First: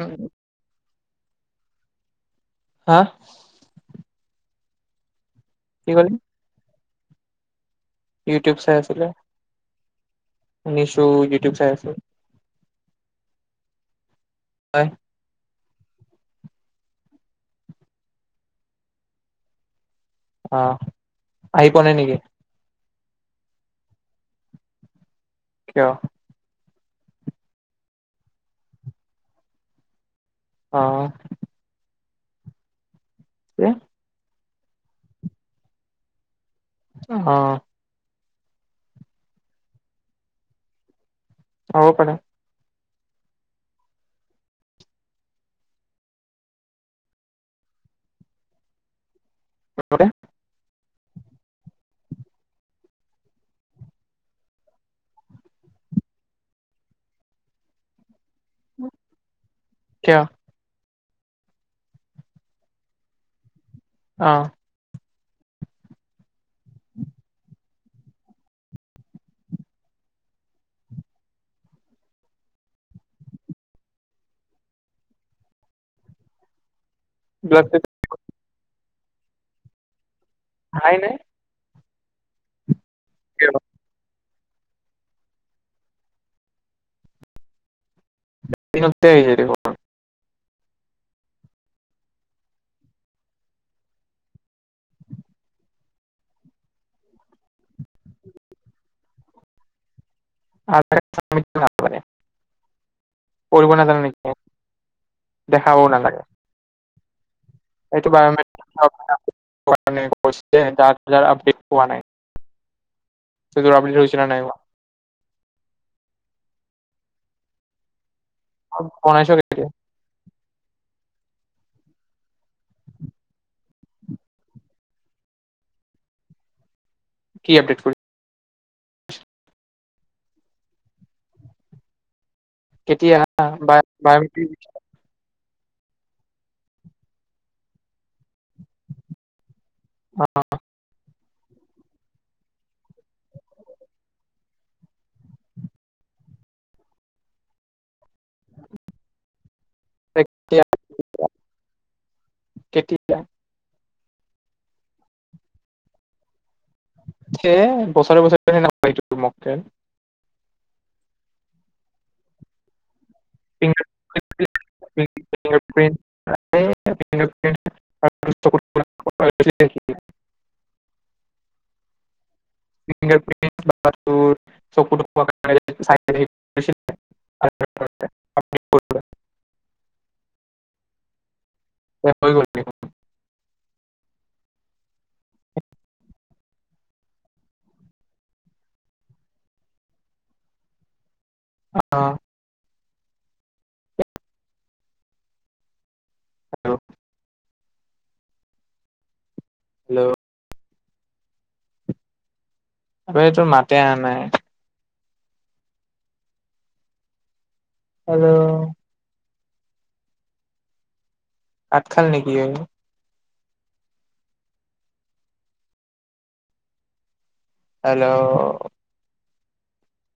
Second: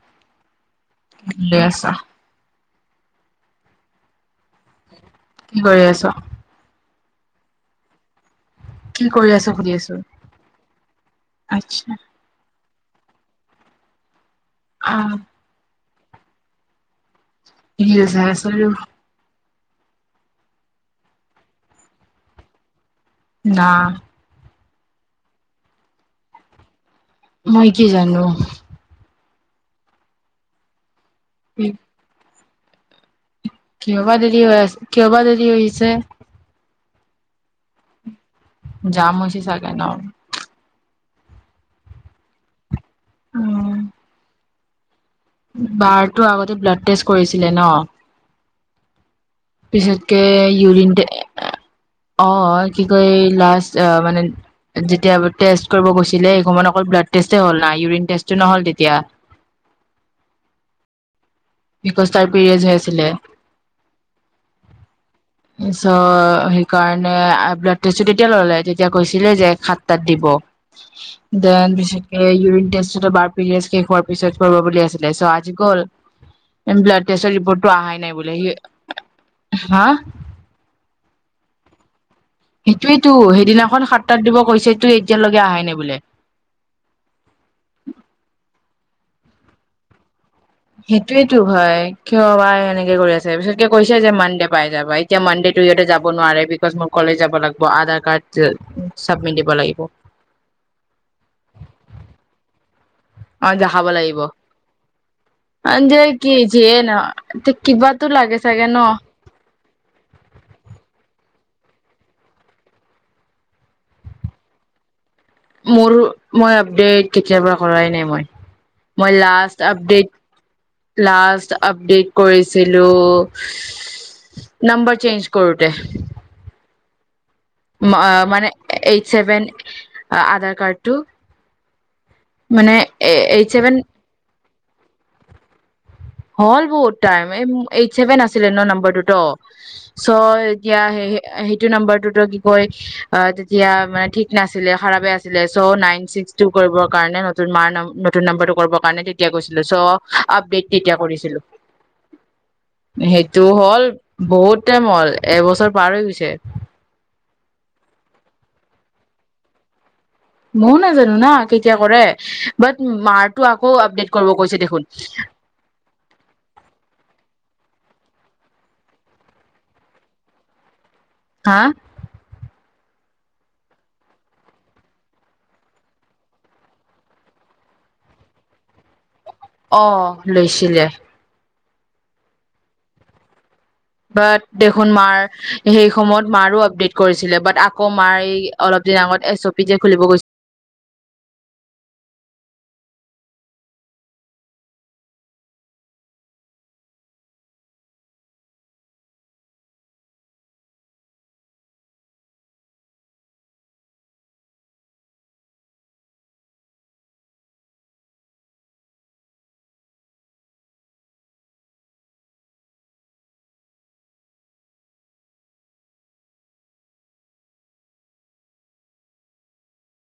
উম, [unintelligible] আহ', হা', কি কৰি আছ? ইউটিউব চাই কি আছিলে, কৰি আছ সুধি আছো শুনিছোঁ ইউটিউব চাই আছে। আচ্ছা অহ', কিয়ে চাই আছে অ', অ', আহি পোৱা নাই নেকি? না', কিয়? মই কি জানো। অ', উম', কি? কিয়বা দেৰি হৈ আছে, কিয়বা দেৰি হৈছে, আহ', জাম হৈছে চাগে ন',? হ'ব পাৰে। উম', বাৰটো আগতে ব্লাড টেষ্ট কৰিছিলে ন', লগতে পিছতকে ইউৰিনতে, অ', কি', কয় লাষ্ট অ', মানে যেতিয়া টেষ্ট কৰিব গৈছিলে সেই সমত অকল ব্লাড টেষ্টে হ'ল না, ইউৰিন টেষ্ট এইটো নহ'ল তেতিয়া, কিয়? বিকজ তাৰ পেৰিয়ডচ হৈ আছিলে। অ', পিছত সেইকাৰণে অ', ব্লাড টেষ্টটো তেতিয়া ল'লে, তেতিয়া কৈছিলে যে সাত তাত দিব, দেন বেছিকে উৰিন টেষ্টটোতে পিৰিয়ড শেষ হোৱা পিছত কৰিব বুলি আছিলে আজি গল, ডেন ব্লাড টেষ্টৰ ৰিপৰ্টটো আহাই নাই বোলে সি, হা', আহাই নাই। সেইটোৱেটো কিয়? সেইদিনাখন সাতটাত দিব, কৈছে তো এতিয়ালৈকে আহাই ন বোলে। [unintelligible] সেইটোৱটো হয় কিয় বা এনেকে কৰি আছে বিশেষকে কৈছে যে মন্দে পাই যাবা এতিয়া মন্দেটো যাব নোৱাৰে বিকছ মই কলেজ যাব লাগিব আধাৰ কাৰ্ড ', চাবমিট দিব লাগিব । [unintelligible] অ', কৰিব দেখাব নাজানে লাগিব নেকি? যে কি যিয়ে নহ [unintelligible] দেখ পোৱা নাই [unintelligible] মোৰ মই আপডেট কেতিয়া পা কৰাই নাই মই। মই বনাইছ লাষ্ট কেতিয়া? আপডেট লাষ্ট আপডেট কৰিছিলো নাম্বাৰ চেঞ্জ কৰোতে। কি আপডেট কৰিছ? মা', মানে এইট চছেভেন আধাৰ কাৰ্ডটো মানে কেতিয়া হা এইট ছেভেন বাইমেটিক হল বহুত টাইম এই এইট ছেভেন আছ ন', নম্বৰত চ এতিয়া হেই সেইটো নম্বৰটোতো কি কয় অ', তেতিয়া মানে থঠিক নাছিলে খাৰ আছিলে চ নাইন ছিক্স টু কৰিব কাৰণে নতুন মাৰ নতুন নম্বৰটো কৰিব কাৰণে তেতিয়াৈ গৈছিলোঁ। চ ', কেতিয়া? আপডেত তেতিয়া কৰিছিলো কেতিয়া? সেইটোও হ', হল বহুত টাইম হ'ল এবছৰ পাৰ হৈ গৈছে। [unintelligible] মই নাজানো ন কেতিয়া কৰে বাট মাৰ টো আকৌ ফিংগাৰ আপডেট কৰিব কৈছে দেখোন। হয়', [unintelligible] হা', ফিংগাৰ প্ৰিণ্ট পাচবুক চকু তকো চাই পিনে এইখিনি আপডেট কৰোঁতে আহ ', লৈছিলে। এ হৈ গ'ল দেখোন বাট দেখোন মাৰ সেই সময়ত মাৰো আপডেট কৰিছিলে বাট আকৌ মাৰ এই অলপ দিন আগত এছ অ' পি যে খুলিব গৈছিল। অ', হেল্ল', আটো মাতে অ', নাই? হেল্লো কাট খাল নেকি? হেল্ল',